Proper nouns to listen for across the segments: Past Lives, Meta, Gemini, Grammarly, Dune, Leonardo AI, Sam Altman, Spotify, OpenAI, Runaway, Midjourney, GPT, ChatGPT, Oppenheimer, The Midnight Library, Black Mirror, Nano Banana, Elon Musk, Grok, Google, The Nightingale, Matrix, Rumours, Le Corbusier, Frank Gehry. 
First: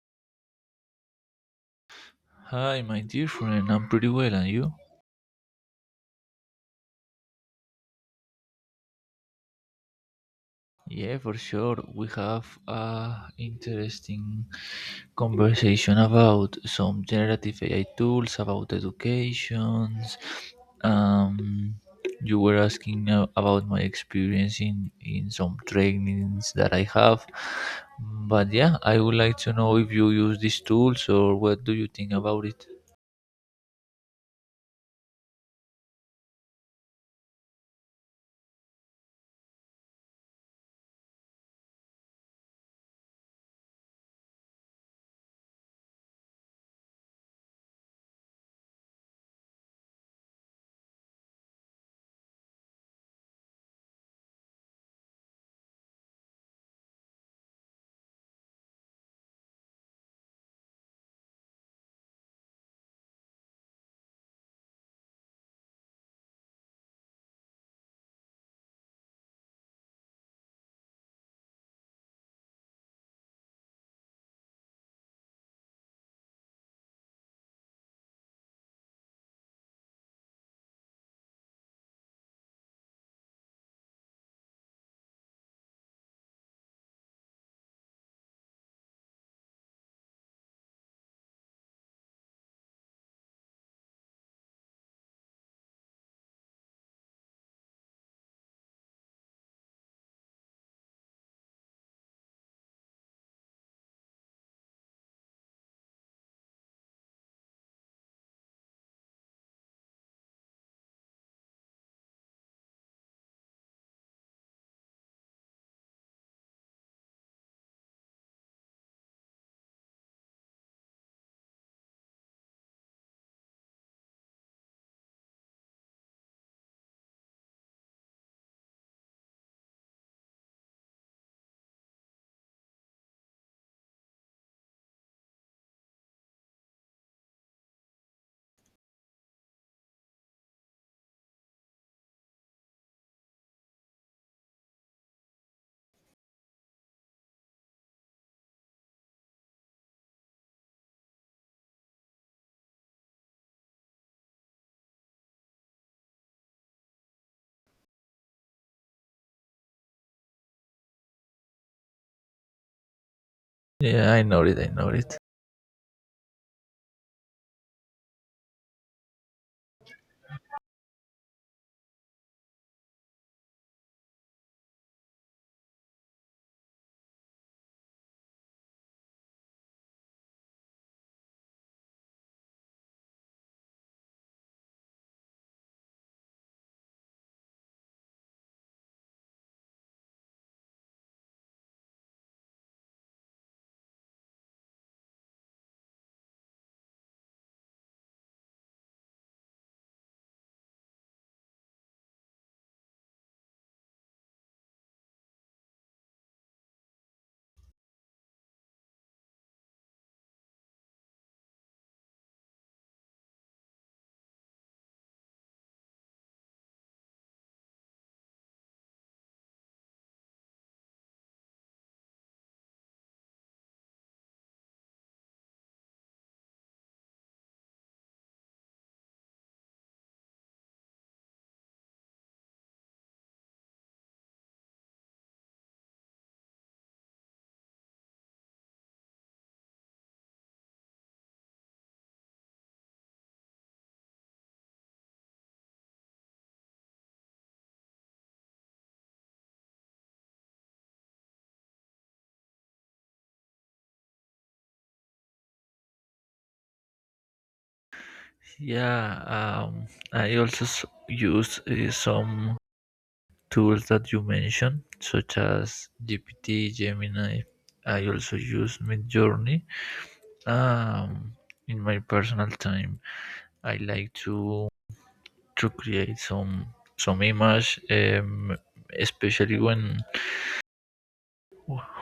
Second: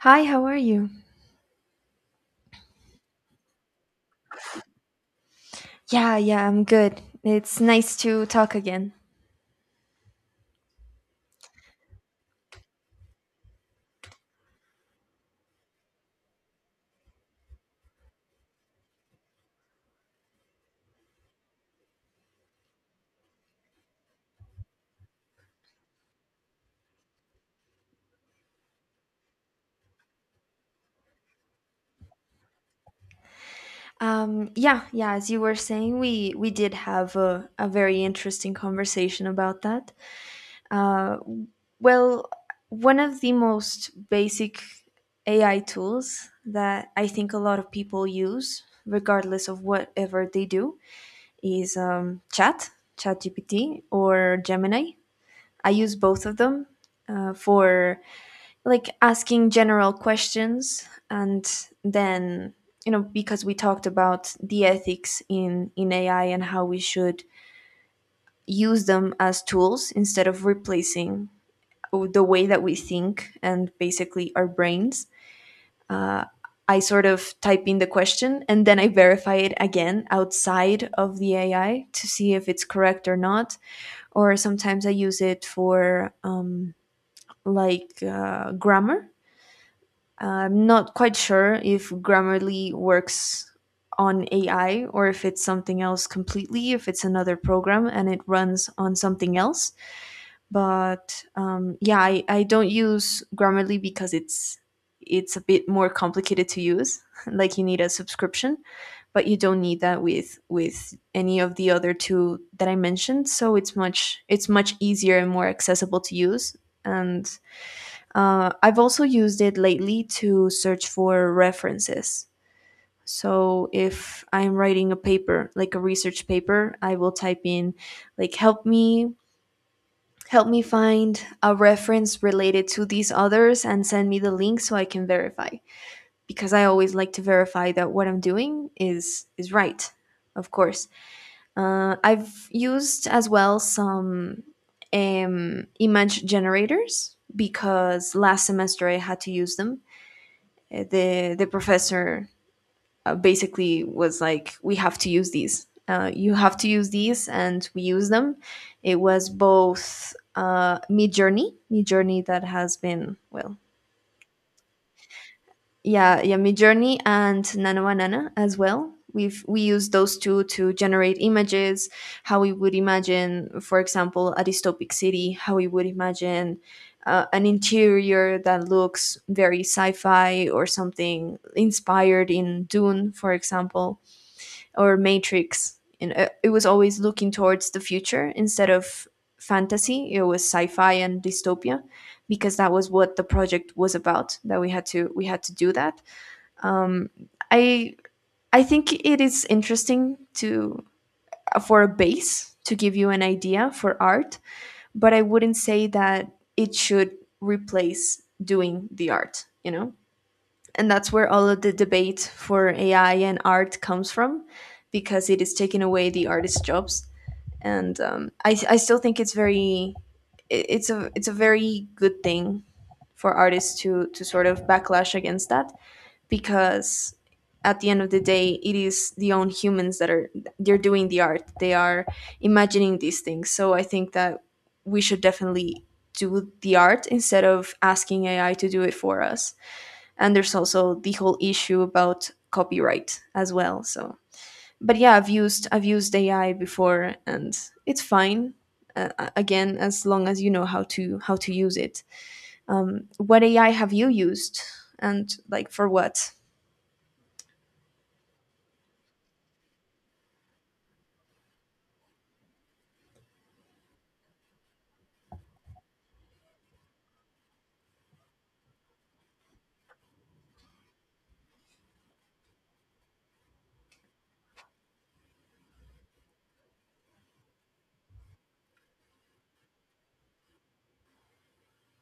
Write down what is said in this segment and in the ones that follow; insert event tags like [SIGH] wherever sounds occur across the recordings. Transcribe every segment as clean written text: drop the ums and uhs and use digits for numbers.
Hi, how are you? Hi, my dear friend. I'm pretty well, and you? Yeah, I'm good. It's nice to talk again. Yeah, for sure. We have a interesting conversation about some generative AI tools, about educations. Um, you were asking about my experience in some trainings that I have. But yeah, I would like to know if you use these tools or what do you think about it? Yeah, as you were saying, we did have a very interesting conversation about that. Uh, well, one of the most basic AI tools that I think a lot of people use, regardless of whatever they do, is ChatGPT, or Gemini. I use both of them for like asking general questions and then you know because we talked about the ethics in AI and how we should use them as tools instead of replacing the way that we think and basically our brains uh, I sort of type in the question and then I verify it again outside of the AI to see if it's correct or not. Or sometimes I use it for like grammar. I'm not quite sure if Grammarly works on AI or if it's something else completely, if it's another program and it runs on something else. But yeah, I don't use Grammarly because it's a bit more complicated to use. [LAUGHS] Like you need a subscription, but you don't need that with any of the other two that I mentioned. So it's much easier and more accessible to use. And I've also used it lately to search for references. So if I'm writing a paper, like a research paper, I will type in like help me find a reference related to these others and send me the link so I can verify because I always like to verify that what I'm doing is right. Of course. I've used as well some image generators because last semester I had to use them. The professor basically was like, "We have to use these. You have to use these," and we use them. It was both Midjourney, that has been well Yeah, I know it. I know it. yeah, Midjourney and Nano Banana as well. We use those two to generate images, how we would imagine, for example, a dystopic city, how we would imagine an interior that looks very sci-fi or something inspired in Dune, for example, or Matrix. And it was always looking towards the future instead of fantasy. It was sci-fi and dystopia because that was what the project was about. That we had to do that. um, I think it is interesting to for a base to give you an idea for art, but I wouldn't say that it should replace doing the art, you know? And that's where all of the debate for AI and art comes from because it is taking away the artist's jobs. And I still think it's very it's a very good thing for artists to sort of backlash against that because at the end of the day it is the own humans that are they're doing the art. They are imagining these things, so I think that we should definitely do the art instead of asking AI to do it for us. And there's also the whole issue about copyright as well. So but yeah, I've used AI before and it's fine. uh, Again, as long as you know how to use it. What AI have you used, and like for what? Yeah, I also use some tools that you mentioned, such as GPT, Gemini. I also use Midjourney. Um, in my personal time, I like to create some image, especially when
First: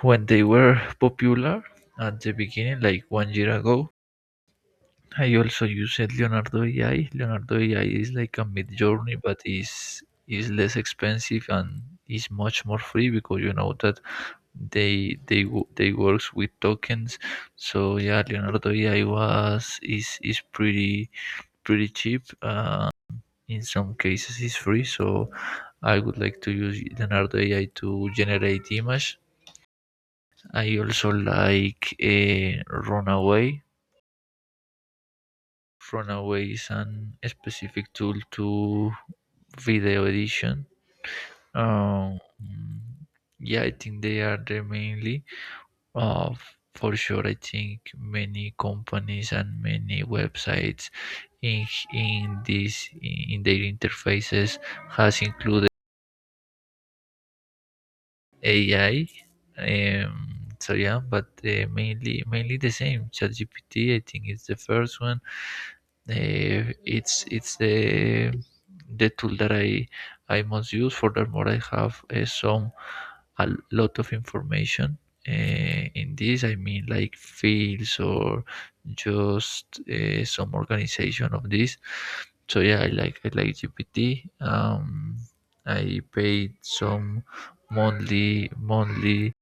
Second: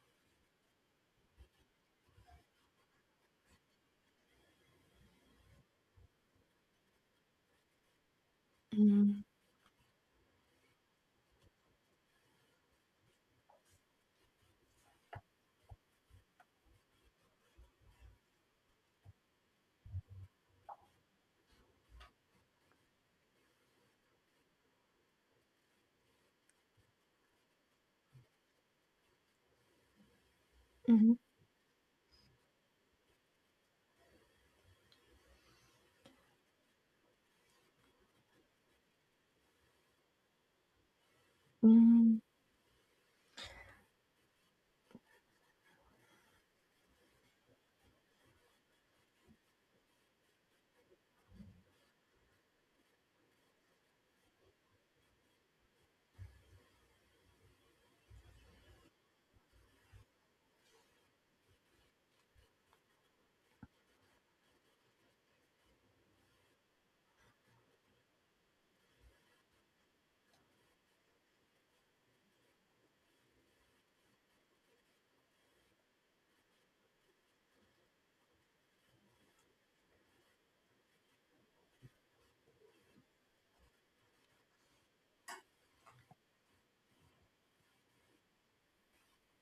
when they were popular at the beginning, like one year ago. I also use said Leonardo AI. Leonardo AI is like a mid journey, but is less expensive and is much more free because you know that they works with tokens. So yeah, Leonardo AI was is pretty cheap. In some cases, is free. So I would like to use Leonardo AI to generate image. I also Mhm. like Runaway. Runaway is an specific tool to video edition. Um, Mm, yeah, I think they are the mainly. Uh, for sure, I think many companies and many websites in in their interfaces has included AI. So yeah, but mainly the same. ChatGPT, I think, is the first one it's the tool that I most use. Furthermore, I have some a lot of information in this. I mean, like fields or just some organization of this. So yeah, I like GPT. I paid some monthly monthly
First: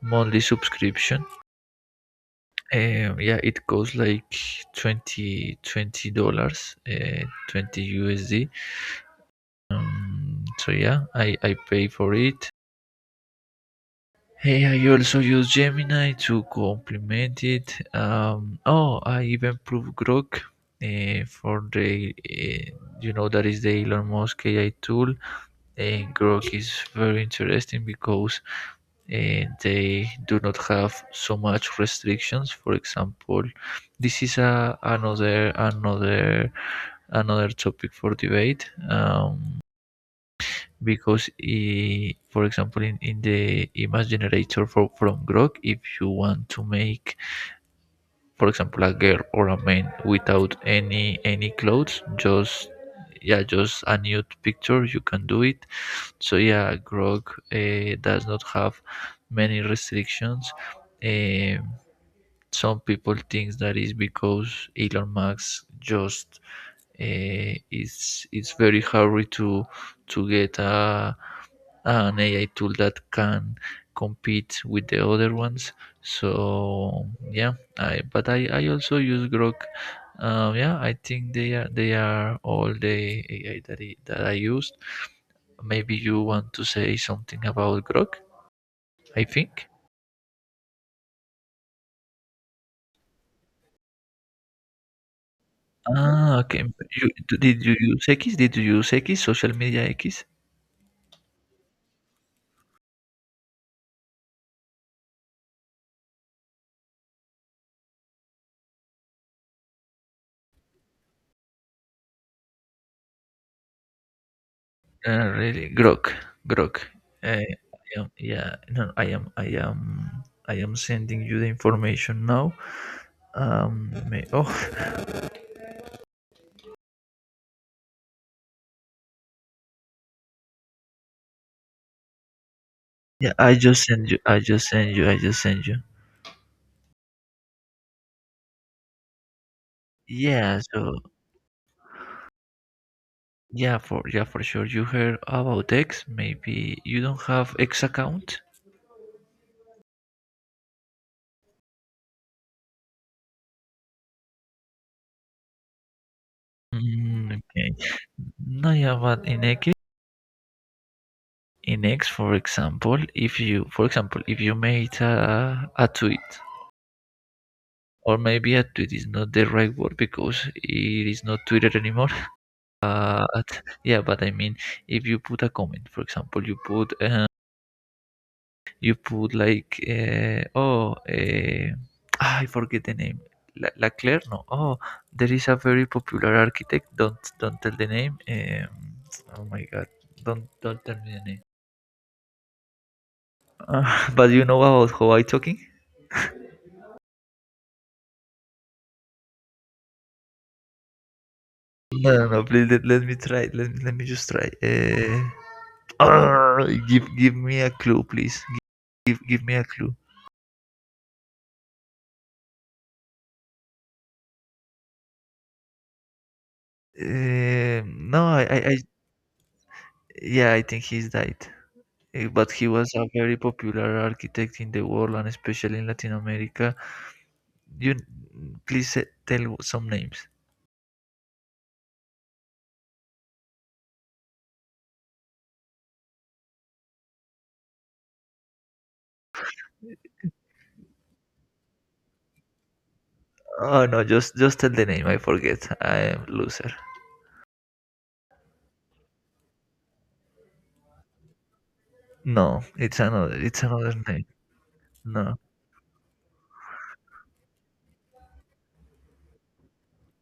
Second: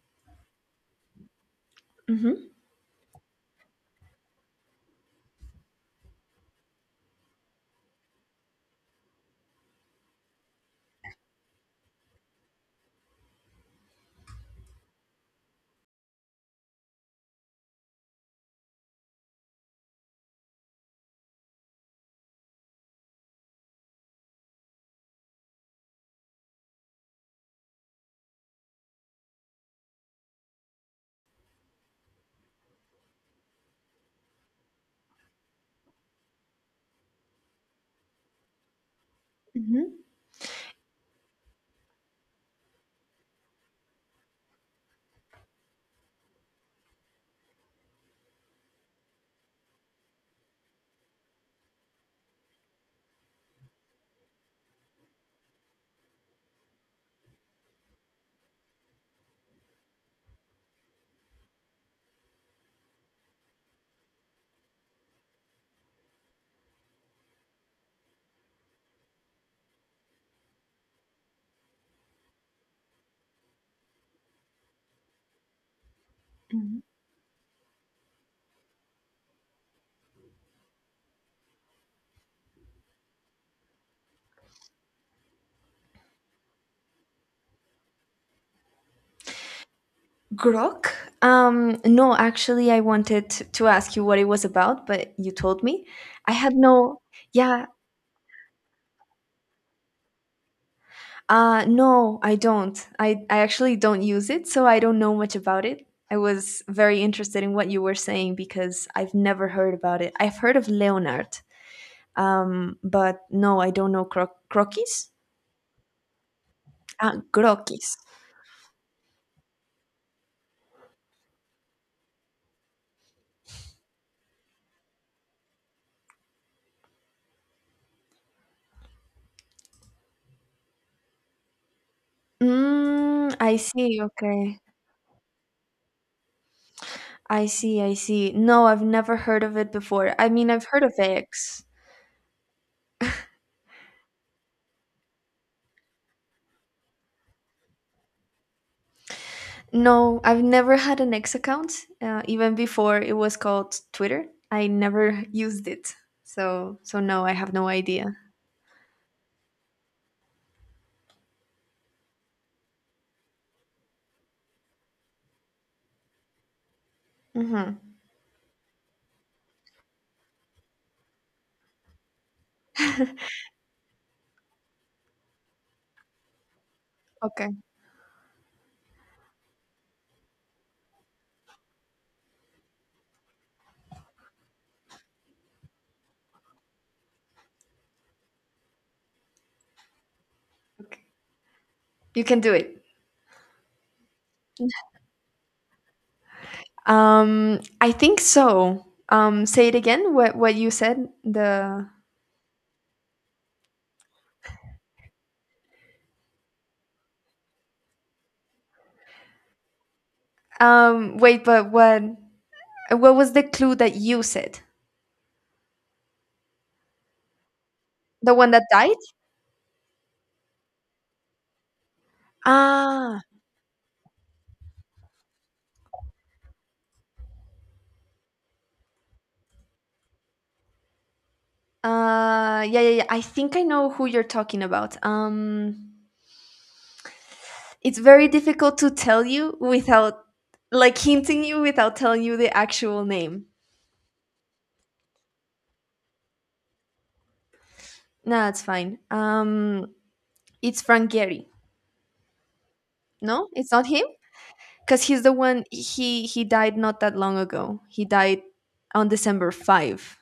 monthly subscription, mhm, yeah, it costs like 20, $20, 20 USD. So yeah, I pay for it. Hey, I also use Gemini to complement it. Oh, I even proved Grok for the you know that is the Elon Musk AI tool. And Grok is very interesting because and they do not have so much restrictions, for example. This is another topic for debate, mhm, because for example in the image generator from Grok, if you want to make, for example, a girl or a man without any clothes, just yeah, just a nude picture, you can do it. So yeah, Grog does not have many restrictions. um, some people think that is because Elon Musk just it's very hard to get a an AI tool that can compete with the other ones. mhm. So yeah, I also use Grok. Yeah, I think they are all the AI that I used. Maybe you want to say something about Grok. I think. Grok? No, actually, I wanted to ask you what it was about, but you told me. I Ah, had okay. no, You, did yeah, you use X? Did you use X? Social media X? No, I don't. I actually don't use it, so I don't know much about it. I was very interested in what you were saying because I've never heard about it. I've heard of Leonard, but no, I don't know croquis. Really, Grok. Ah, I croquis. am, yeah, no, I am, I am, I am sending you the information now. Um, may, oh, [LAUGHS] yeah, Mm, I see. Okay. I just send you. I see. No, I've never heard of it before. I mean, Yeah, I've heard of so X. Yeah, for sure. You heard about X? Maybe you don't have X account. No, I've never had an X account. Even before it was called Twitter, I never [LAUGHS] used it. So no, Mm, I have okay. no idea. No, yeah, but in X, for example, if you, for example, if you made a tweet, Mm-hmm. or maybe a tweet is not the right word because it is not Twitter anymore. [LAUGHS] But yeah, but I mean, if you put a comment, for example, Okay, you put like I forget the name. La Claire, no. Oh, there is a very popular architect. Don't tell the name. Oh my god, don't tell okay. me the name. You can do it. [LAUGHS] But you know about how I talking? I think so. Say it again. What you said? The No, no, no. Please let me try. Let me just try. [LAUGHS] Arr, give me a clue, please. Give me a clue. Wait, but what was the clue that you said? No, The one that I died? yeah, I think he's died. But he was a Ah, very popular architect in the world, and especially in Latin America. You please tell some names. yeah. I think I know who you're talking about. It's very difficult to tell you without, like, hinting you without telling you the actual name. Oh no, just tell the name. I forget. I am loser. No, that's fine. It's Frank Gehry. No, it's another. No, It's it's not another him, name. because he's the No. one. He died not that long ago. He died on December five.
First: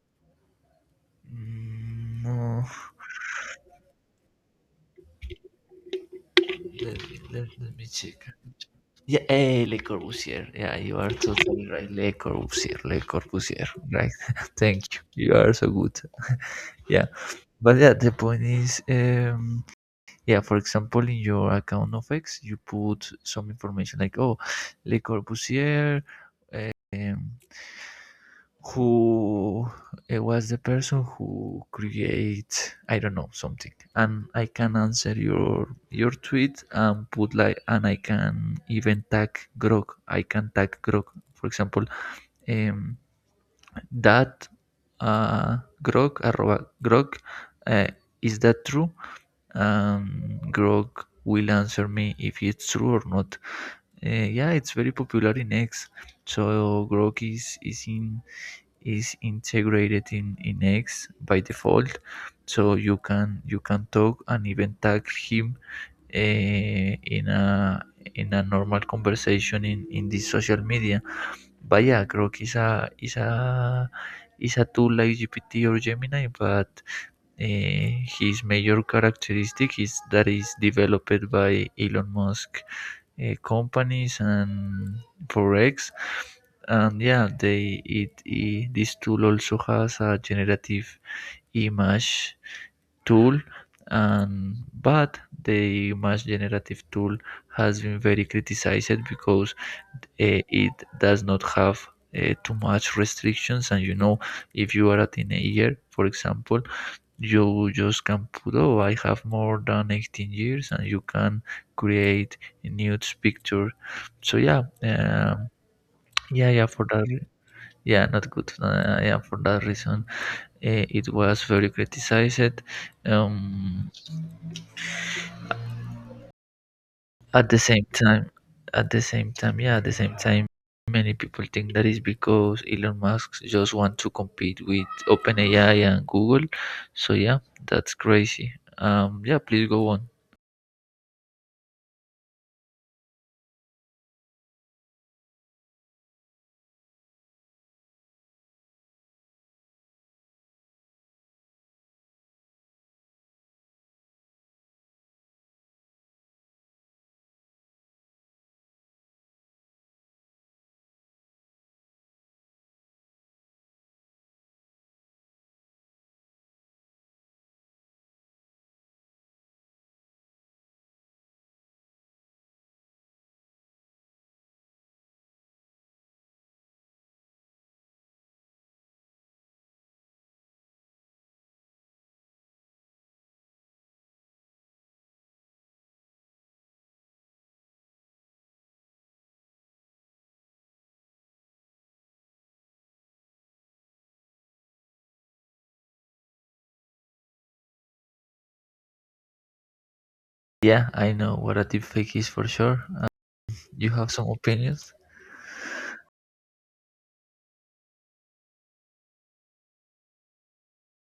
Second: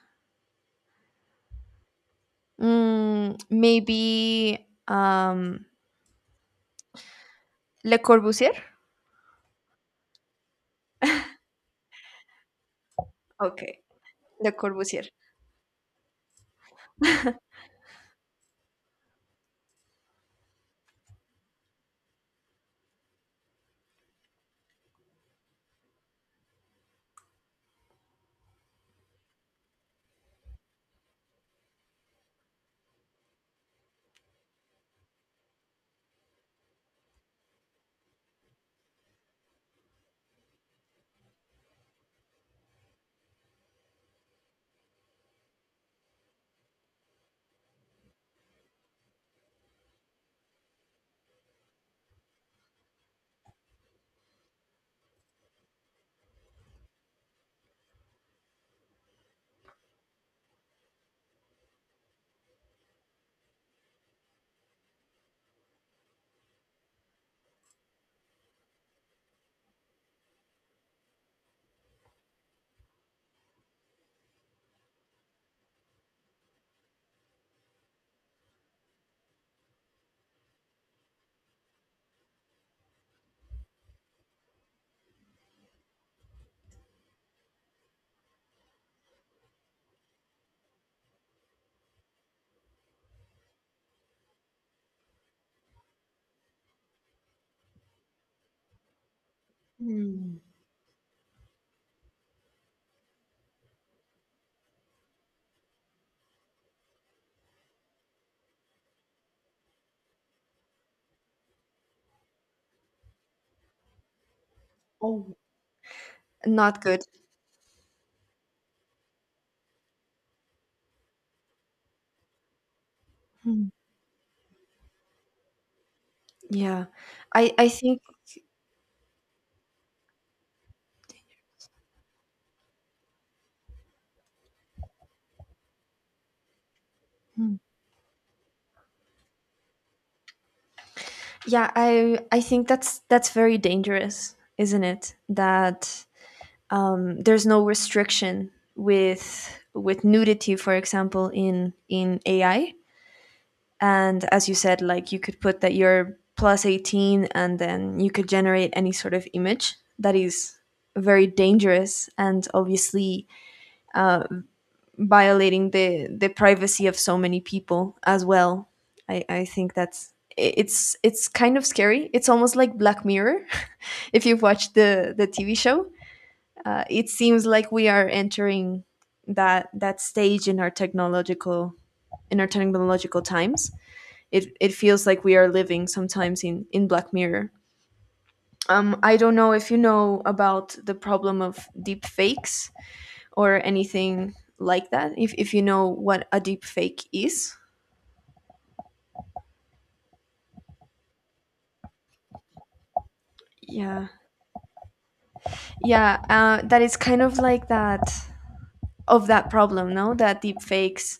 Mm, no. Mm, maybe Let me Le check. Corbusier. Yeah, Le Corbusier. Yeah, you are totally right. Le Corbusier, Le Corbusier. Okay, Right. Le [LAUGHS] Thank you. Corbusier. You are so good. Yeah. But yeah, the point is, yeah, for example, in your account of X, you put some information like, oh, Le Corbusier, um, who it was the person who create I don't know something, and I can answer your tweet and put like, and I can even tag Grok. I can tag Grok, for example, um, that Grok arroba Grok. Uh, is that true? Grok will answer me if it's true or not. Uh, yeah, it's very popular in X. So Grok is in is integrated in X by default, so you can talk and even tag him uh, in a in a normal conversation in this social media. But yeah, Grok is a is a tool like GPT or Gemini, but his major characteristic is that is developed by Elon Musk companies and Forex. And yeah, it this tool also has a generative image tool, and but the image generative tool has been very criticized because Hmm. It does not have too much restrictions, and you know, if you are a teenager, for example, you just can put oh I have more than 18 years, and you can create nudes picture. So yeah, Oh, yeah not for good. that yeah not good, yeah, for that reason it was very criticized. um Yeah. At I the I same think time, at the same time, many people think that is because Elon Musk just want to compete with OpenAI and Google. So yeah, Mm. that's crazy. Yeah, please go on. Yeah, I think that's very dangerous, isn't it? That there's no restriction with nudity, for example, in AI. And as you said, like you could put that you're plus 18 and then you could generate any sort of image that is very dangerous and obviously uh, violating the privacy of so many people as well. I think that's it's kind of scary. It's almost like Black Mirror, [LAUGHS] if you've watched the TV show. It seems like we are entering that stage in our technological times. It feels like we are living sometimes in Black Mirror. I don't know if you know about the problem of deep fakes or anything like that, if you know what a deep fake is. Yeah, I know what a deepfake is for sure. You yeah have some opinions? yeah uh, that is kind of like that of that problem, no? That deep fakes,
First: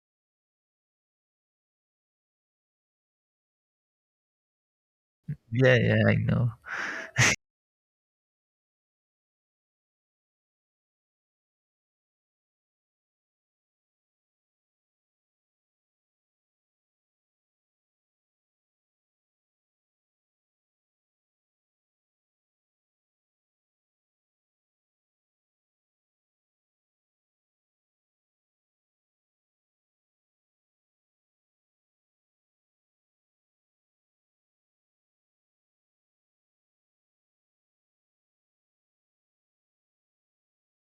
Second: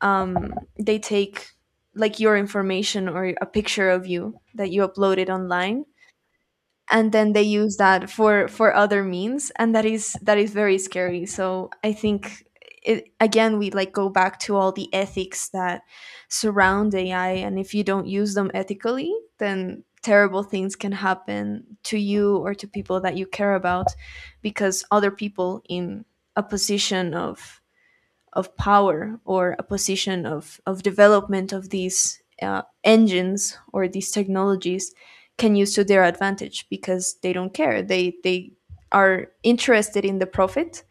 um, they take like your information or a picture of you that you uploaded Yeah, online yeah, I know. and then they use that for other means, and that is very scary. So I think it, again, we like go back to all the ethics that surround AI, and if you don't use them ethically, then terrible things can happen to you or to people that you care about, because other people in a position of power or a position of development of these engines or these technologies can use to their advantage because they don't care. They are interested in the profit.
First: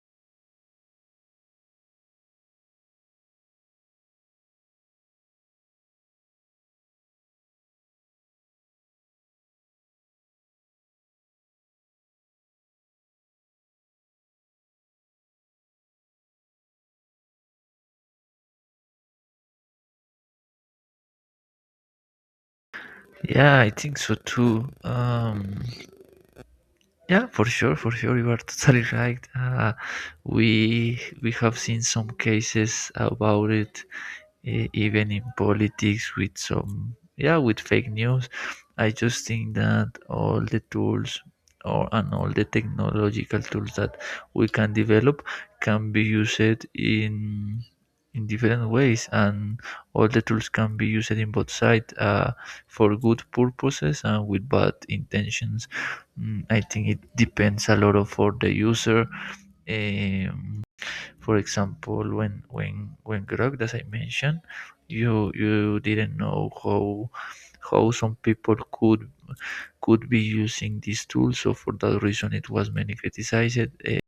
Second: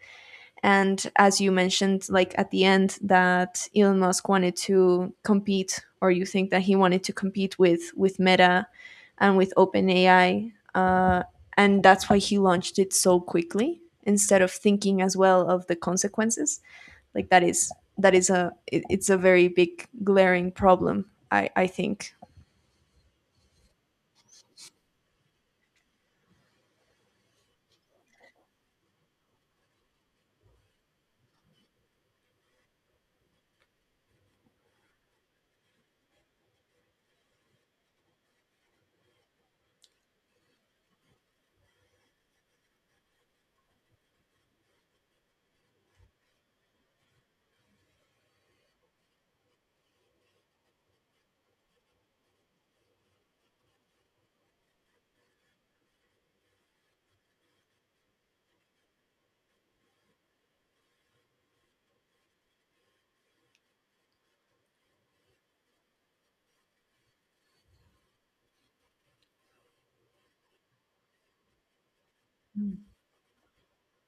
And as you mentioned, like at the end, that Elon Musk wanted to compete, or you think that he wanted to compete with Meta and with OpenAI, and that's why he launched it so quickly instead of thinking as well of the consequences. Like that is a it's a very big glaring problem. I think. Yeah, I think so too. Yeah, for sure, you are [LAUGHS] totally right. We have seen some cases about it, even in politics, with some yeah with fake news. I just think that all the tools, or and all the technological tools that we can develop can be used in in different ways, and all the tools can be used in both sides, for good purposes and with bad intentions. Mm, I think it depends a lot of for the user. um, for example, when Grog, as I mentioned, you didn't know how some people could be using these tools. So for that reason, it was many criticized. Uh,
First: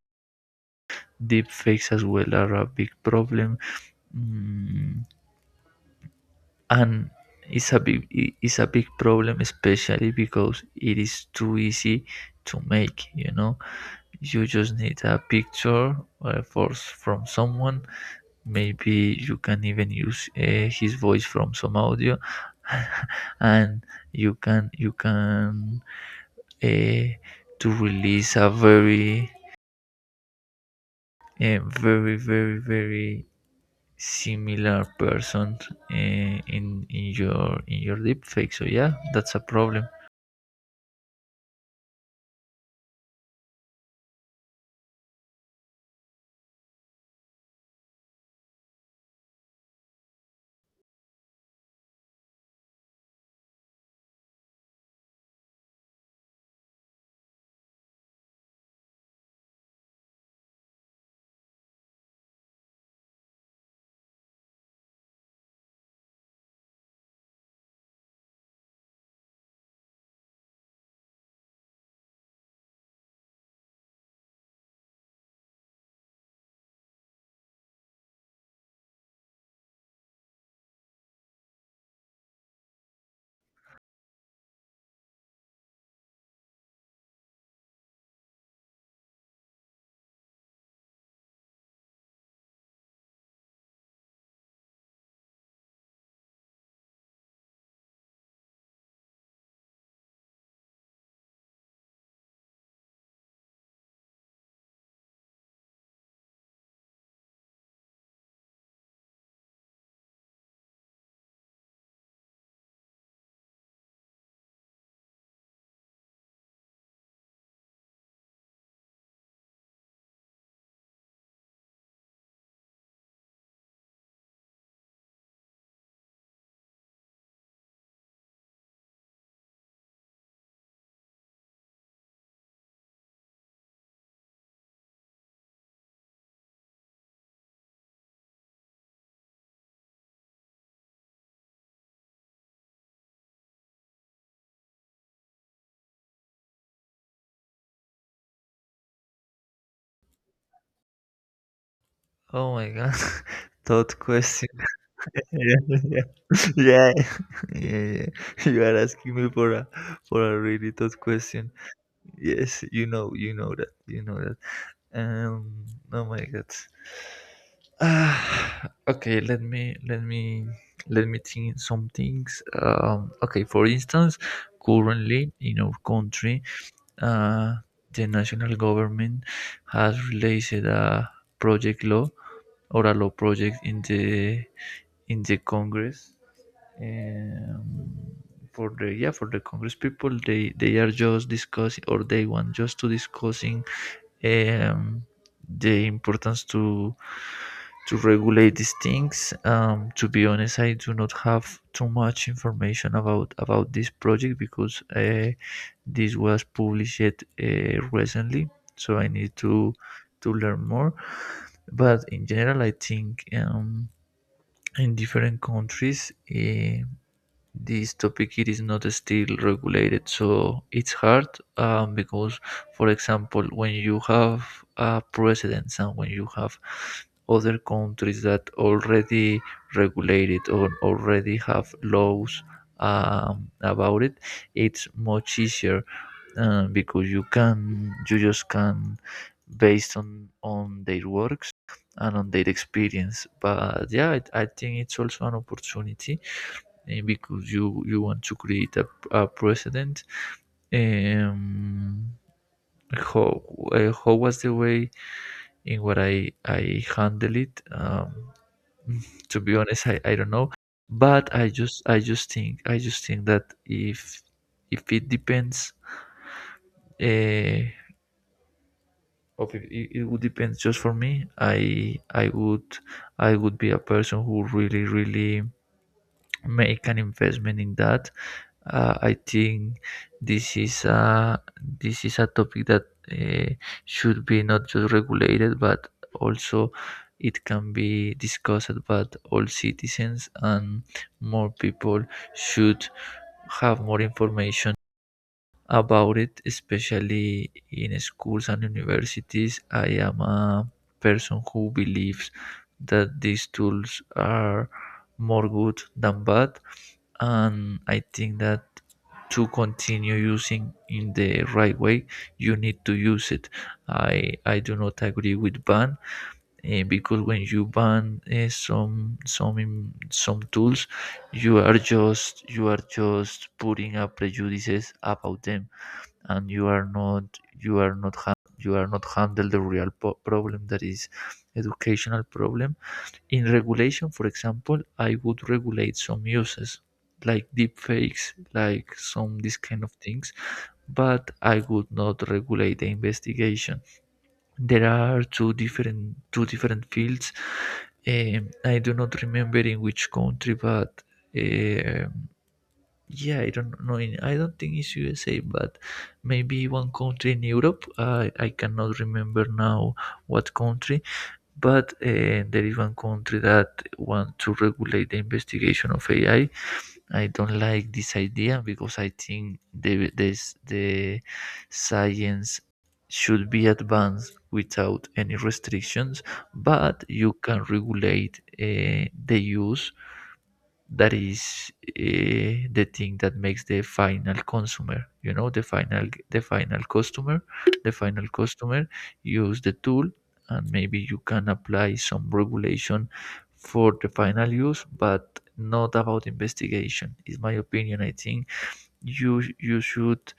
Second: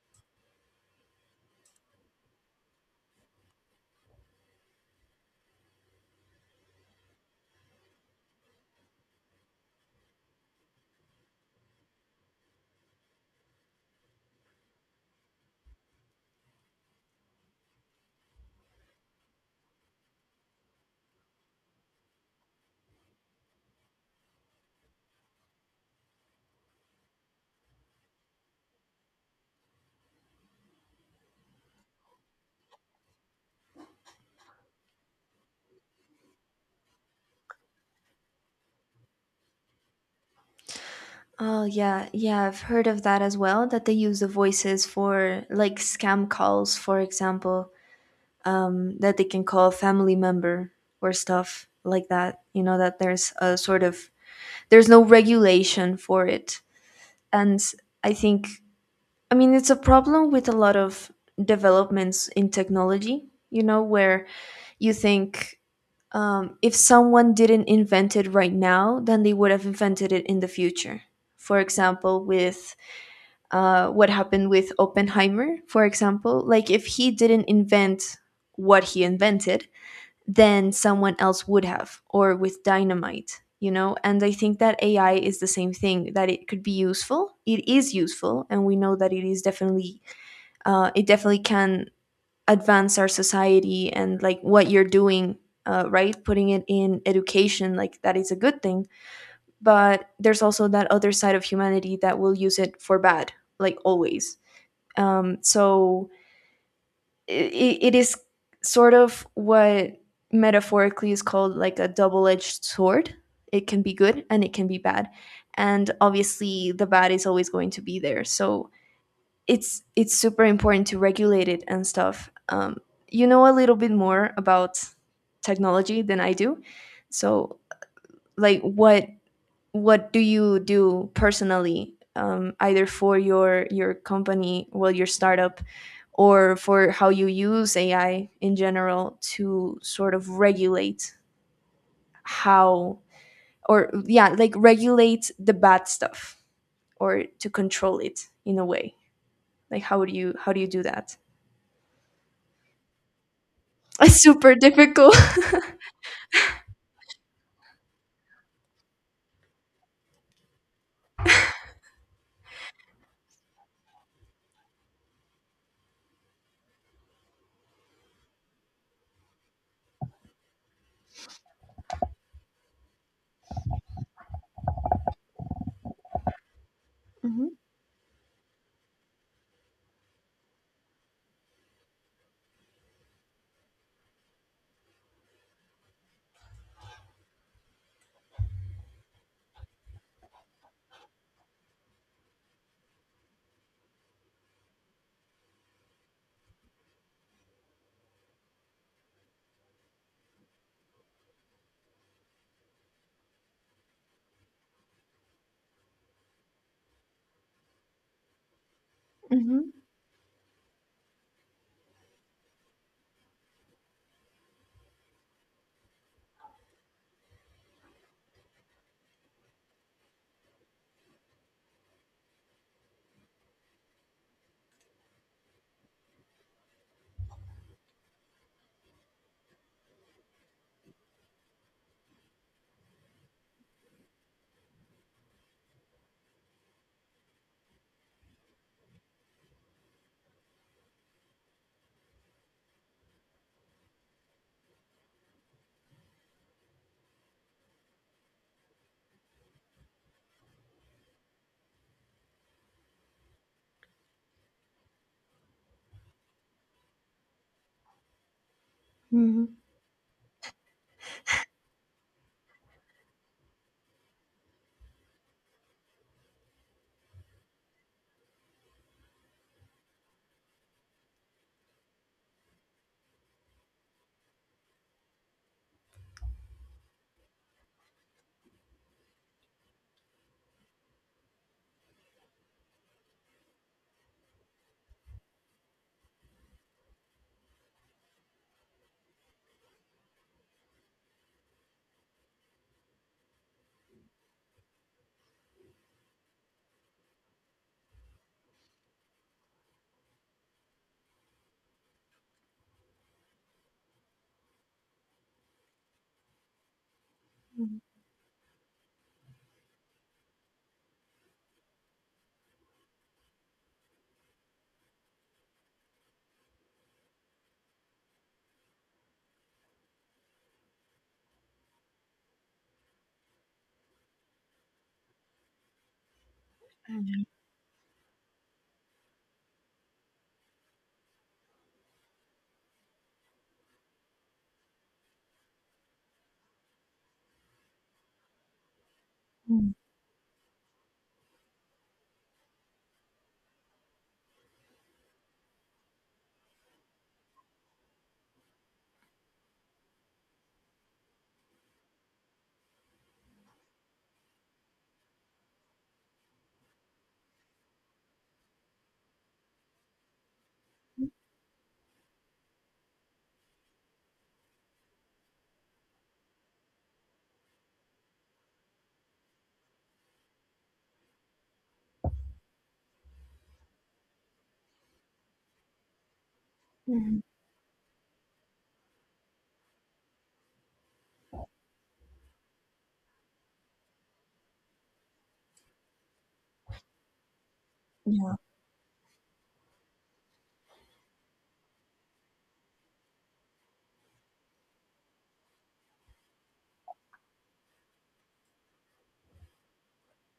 deep fakes as well are a big problem. Mm, and it's a big it's a big problem, especially because it is too easy to make, you know. You just need a picture, from someone. Maybe you can even use his voice from some audio [LAUGHS] and you can uh, to release a very very similar person, in your deep fake. So yeah, that's a problem. Oh yeah, yeah, I've heard of that as well. That they use the voices for like scam calls, for example. That they can call a family member or stuff like that. You know that there's a sort of there's no regulation for it, and I think I mean it's a problem with a lot of developments in technology. You know where you think if someone didn't invent it right now, then they would have invented it in the future. For example, with what happened with Oppenheimer, for example, like if he didn't invent what he invented, than someone else would have, or with dynamite. You know, and I think that AI is the same thing. That it could be useful, it is useful, and we know that it is definitely it definitely can advance our society, and like what you're doing, right, putting it in education, like that is a good thing. But there's also that other side of humanity that will use it for bad, like always. So it is sort of what metaphorically is called like a double-edged sword. It can be good and it can be bad, and obviously the bad is always going to be there. So it's super important to regulate it and stuff. You know a little bit more about technology than I do, so like what do you do personally? Either for your company, well your startup, or for how you use AI in general to sort of regulate how, or yeah, like regulate the bad stuff or to control it in a way. Like how do you do that? Oh my god, [LAUGHS] thought [LAUGHS] It's question. super difficult. [LAUGHS] [LAUGHS] yeah yeah [LAUGHS] yeah yeah yeah. [LAUGHS] you are asking me for a really tough question. Yes, you know that you know that, um oh my god. [SIGHS] Ah, okay, let me think some things. Okay, for instance, currently in our country, uh, the national government has released a project law or a law project in the Congress. Um, for the yeah for the Congress people, they are just discussing, or they want just to discussing, um, the importance to regulate these things. To be honest, I do not have too much information about this project, because this was published recently, so I need Mhm, to learn more. But in general, I think, in different countries. This topic it is not still regulated, so it's hard, because for example when you have precedents, and when you have other countries that already regulate it or already have laws about it, it's much easier, because you can you just can based on their works and on their experience. But yeah, I think it's also an opportunity, because you want to create a precedent. Um, how how was the way in what I handle it? [LAUGHS] To mhm, be honest, I don't know, but I just think that if it depends, uh, of if it, it would depend just for me. I would be a person who really make an investment in that. I think this is a topic that should be not just regulated, but also it can be discussed by all citizens, and more people should have more information about it, especially in schools and universities. I am a person who believes that these tools are more good than bad, and I think that to continue using in the right way you need to use it. I do not agree with ban, because when you ban some some tools, you are just putting up prejudices about them, and you are not mhm, you are not handle the real problem, that is educational problem. In regulation, for example, I would regulate some uses, like deepfakes, like some this mhm, kind of things, but I would not regulate the investigation. There are two different fields. I do not remember in which country, but um yeah, I don't know. In, I don't think it's USA, but maybe one country in Europe. I cannot remember now what country, but there is one country that want to regulate the investigation of AI. I don't like this idea because I think the science should be advanced without any restrictions, but mhm. you can regulate the use that is the thing that makes the final consumer, you know the final customer, the final Yeah, customer use the tool. And maybe you can apply some regulation for the final use, but not about investigation. Is my opinion. I think you should,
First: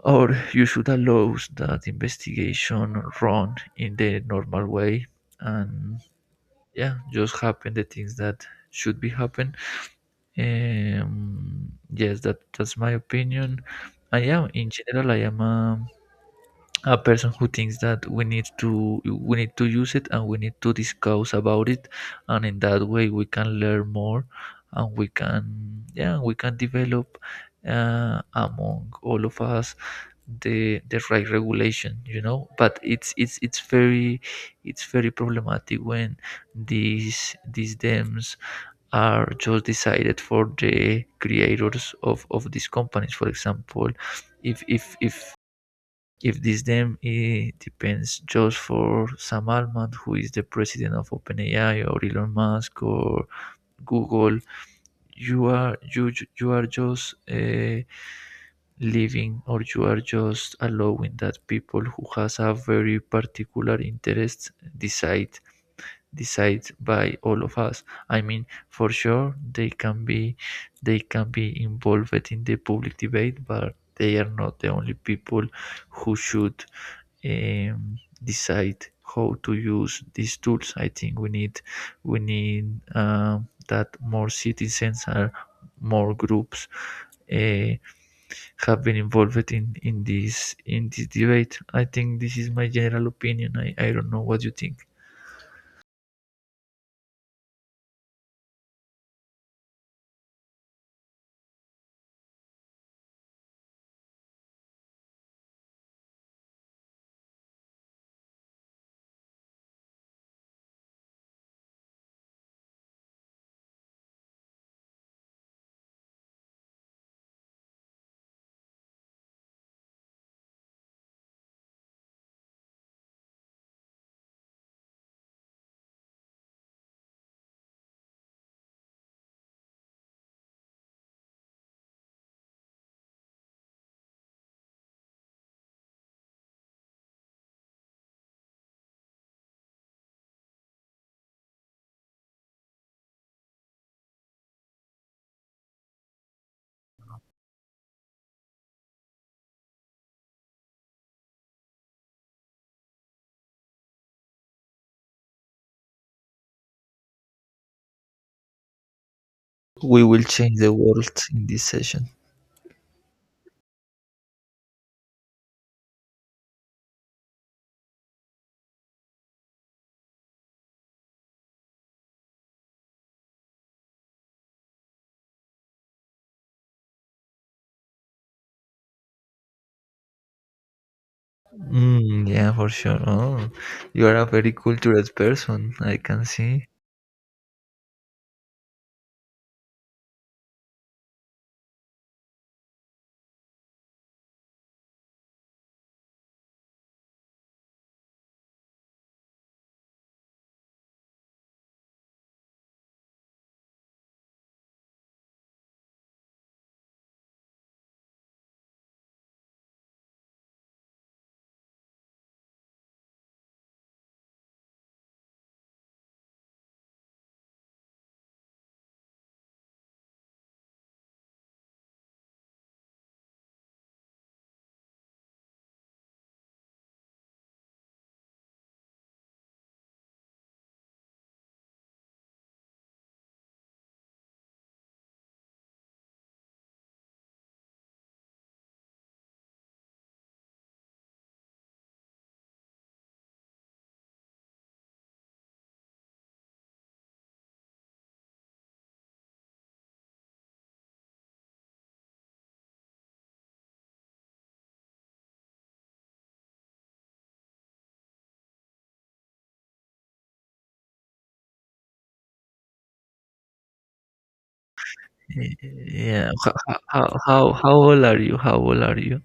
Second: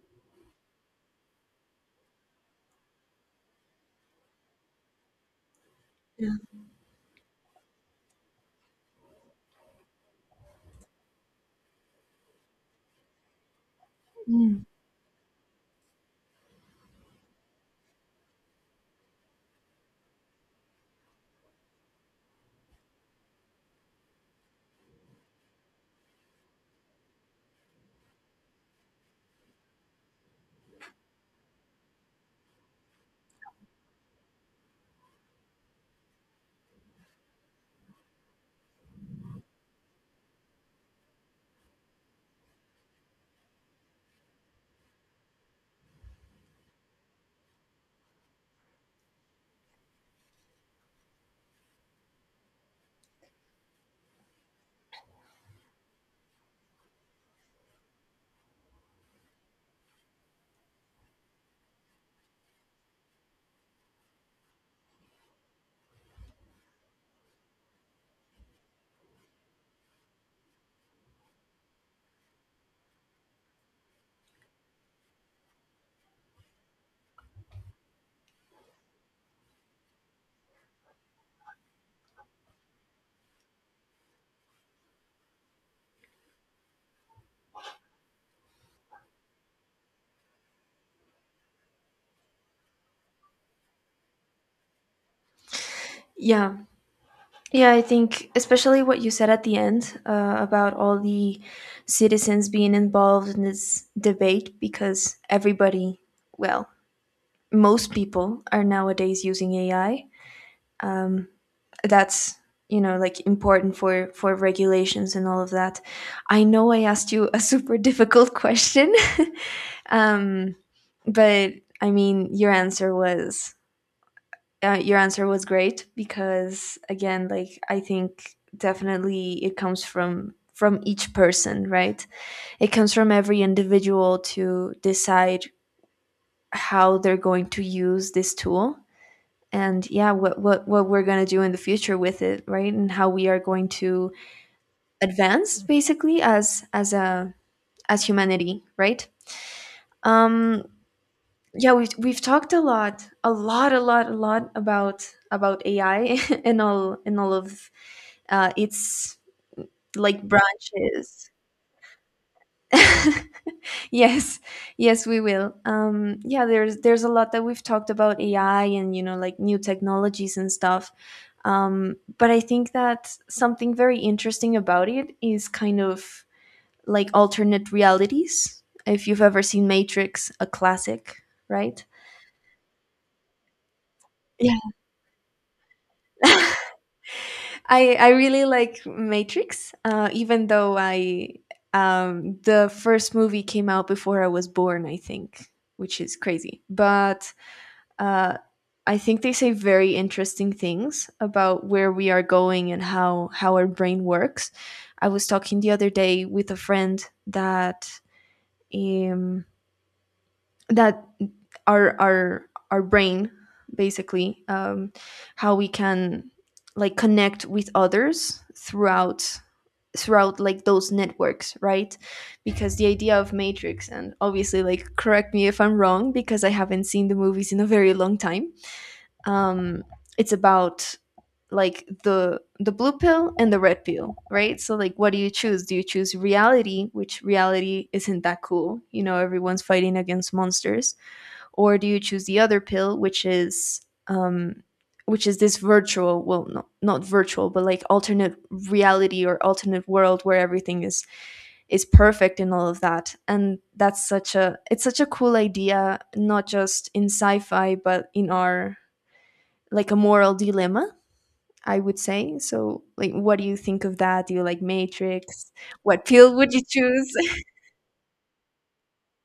or you should allow that investigation run in the normal way, and yeah. yeah, just happen the things that should be happen. Yes, that's my opinion. I am, Mm. in general, I am a person who thinks that we need to use it, and we need to discuss about it, and in that way we can learn more, and we can, yeah, we can develop among all of us the right regulation, you know. But it's very problematic when these dams are just decided for the creators of these companies. For example, if if this, then depends just for Sam Altman, who is the president of OpenAI, or Elon Musk, or Google, you are you you are just living, or you are just allowing that people who has a very particular interest decide, decided by all of us. I mean, for sure they can be involved in the public debate, but they are not the only people who should decide how to use these tools. I think we need that more citizens and more groups uh, have been involved in in this debate. I think this is my general opinion. I don't know what you think. Yeah. Yeah, I think especially what you said at the end about all the citizens being involved in this debate because everybody, well, most people are nowadays using AI. Um, that's you know like important for regulations and all of that. I know I asked you a [LAUGHS] super difficult question, [LAUGHS] um, but I mean your answer was great, because again like I think definitely it comes from each person, right? It comes from every individual to decide how they're going to use this tool. And yeah, what we're going to do in the future with it, right? And how we are going to advance basically as a as humanity, right? um yeah, we've talked a lot about AI [LAUGHS] and all, and all of its We will like change the world branches. in this session. [LAUGHS] Yes, yes we will. Yeah, there's a lot that we've talked about AI, and you know like new technologies and stuff. But I think that something very interesting about it is kind of like alternate realities. If you've ever seen Matrix, a classic, right? Mm, yeah, for sure. Oh, you are a very Yeah. cultured person, I can [LAUGHS] see. I really like Matrix, even though I the first movie came out before I was born, I think, which is crazy. But uh, I think they say very interesting things about where we are going and how our brain works. I was talking the other day with a friend that um, that our our brain basically how we can like connect with others throughout like those networks, right? Because the idea of Matrix, and obviously like correct me if I'm wrong because I haven't seen the movies in a very long time, um it's about like the blue pill and the red pill, right? So like what do you choose? Do you choose reality, which reality isn't that cool, you know, everyone's fighting against monsters? Or do you choose the other pill, um which is this virtual, well no, not virtual but like alternate reality or alternate world where everything is perfect and all of that. And that's such a it's such a cool idea, not just in sci-fi but in our like a moral dilemma, I would say. So like what do you think of that? Do you like Matrix? What Yeah. pill would you how choose? how how old are you? How old are you?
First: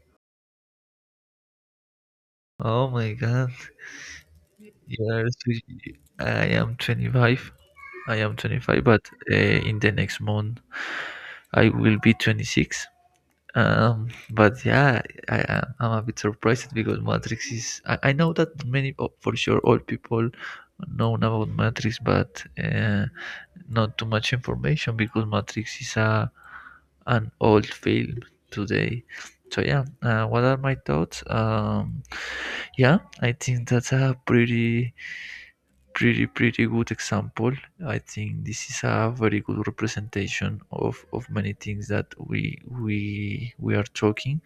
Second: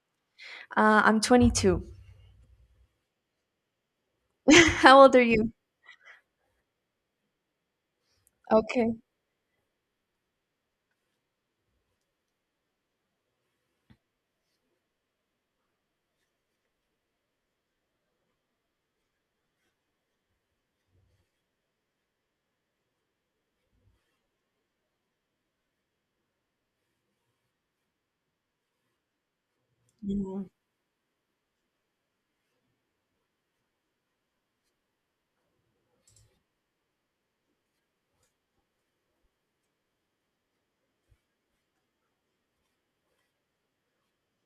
[LAUGHS] I'm 22. Oh my God. [LAUGHS] You How old are are. you? I am 25. I am 25, Okay. but uh, in the next month I will be 26. But yeah, I am. I'm a bit surprised because Matrix is. I know that many, oh, for sure, all people know about Matrix, but not too much information, because Matrix is a an old film today. So yeah, what Yeah. are my thoughts? Yeah, I think that's a pretty good example. I think this is a very good representation of many things that we are talking.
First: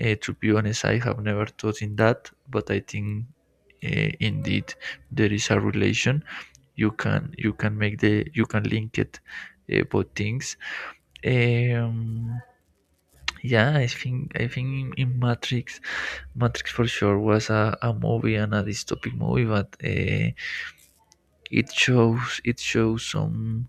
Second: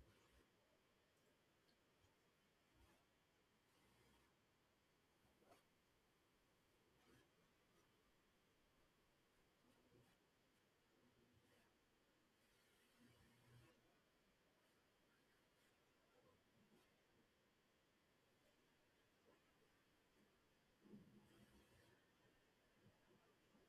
To be honest, I have never thought in that, but I think indeed there is a relation. You can, you can make the you can link it both things. Um, yeah, I think in, Matrix, Matrix for sure was a movie and a dystopic movie, but. It shows,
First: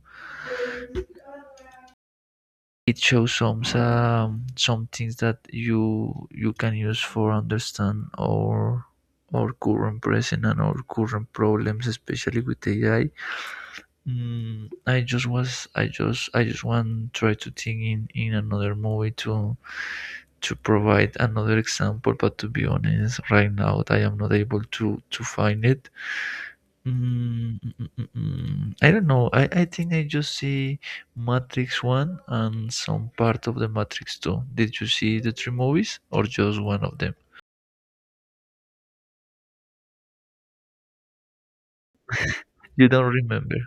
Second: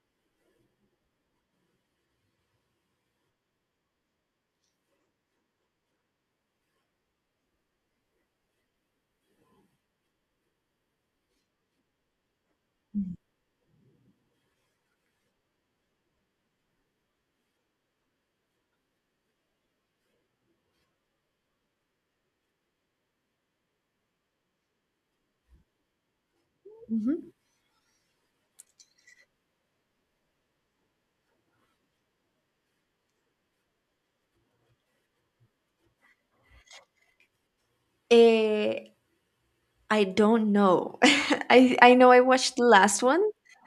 it shows some things that you can use for understand or current present and our current problems, especially with AI. Mm, I just was I just want try to think in another movie to provide another example, but to be honest, right now I am not able to find it. Mhm. Mm, mm, mm, mm, mm. I don't know. I think I just see Matrix 1 and some part of the Matrix 2. Did you see the three movies or just one of them? Eh, I don't know. [LAUGHS] I know I watched the You last don't one. remember.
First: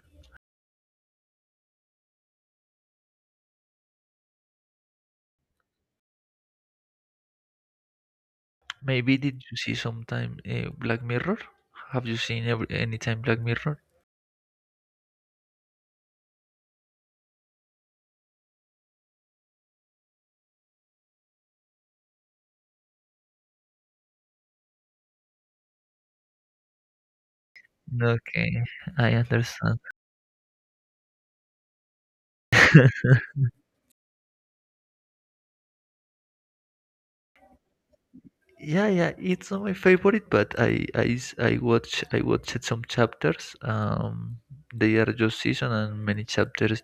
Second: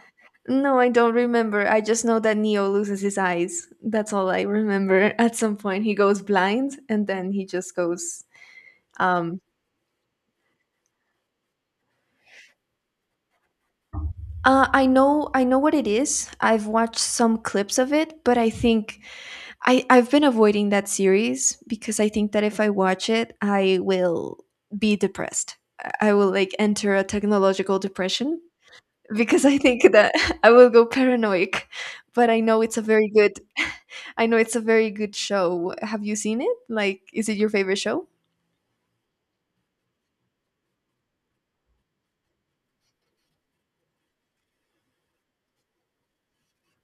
No, I don't remember. I just know that Neo loses his eyes. That's all I remember. [LAUGHS] At some point he goes blind and then he just goes Maybe um did you see sometime Black Mirror? Have you seen every, anytime Black Mirror? I know what it is. I've watched some clips of it, but I think I've been avoiding that series because I think that if I watch it, I will be depressed. I will like enter a technological depression Okay, I because I understand. think that [LAUGHS] I will go paranoid. But I know it's a [LAUGHS] very good [LAUGHS] I know it's a very good show. Have you seen it? Like is it your favorite show? yeah, yeah, it's not my favorite, but I watched some chapters. They are just season and many chapters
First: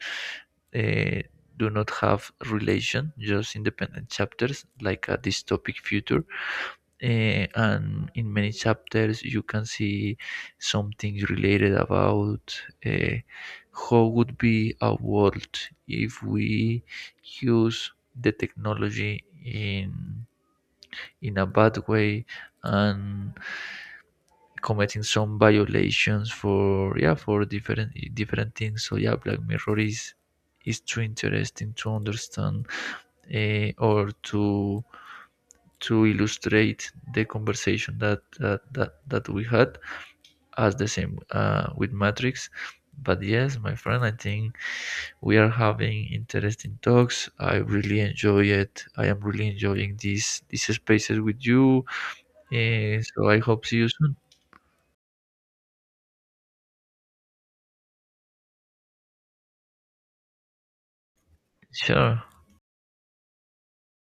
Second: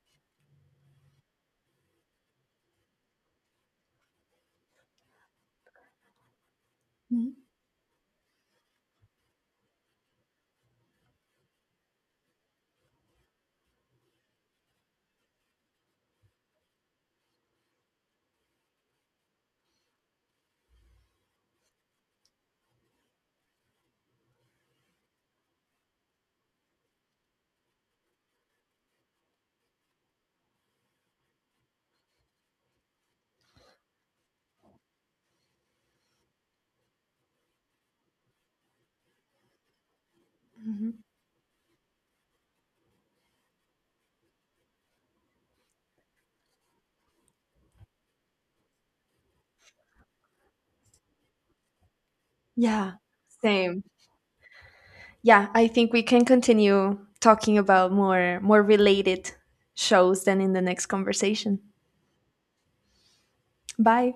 uh, do not have relation, just independent chapters, like a dystopic future. Mhm, Eh, and in many chapters you can see something related about, eh, how would be a world if we use the technology in a bad way, and committing some violations for, yeah, for different things. So yeah, Black Mirror is too interesting to understand, eh, or to illustrate the conversation that that we had as the mhm. same with Matrix. But yes, my friend, I think we are having interesting talks. I really enjoy it. I am really enjoying these spaces with you. Yeah, Yeah, so I hope see same. you soon. Yeah, I think we can continue talking about more more related shows than in the next conversation. Sure. Bye.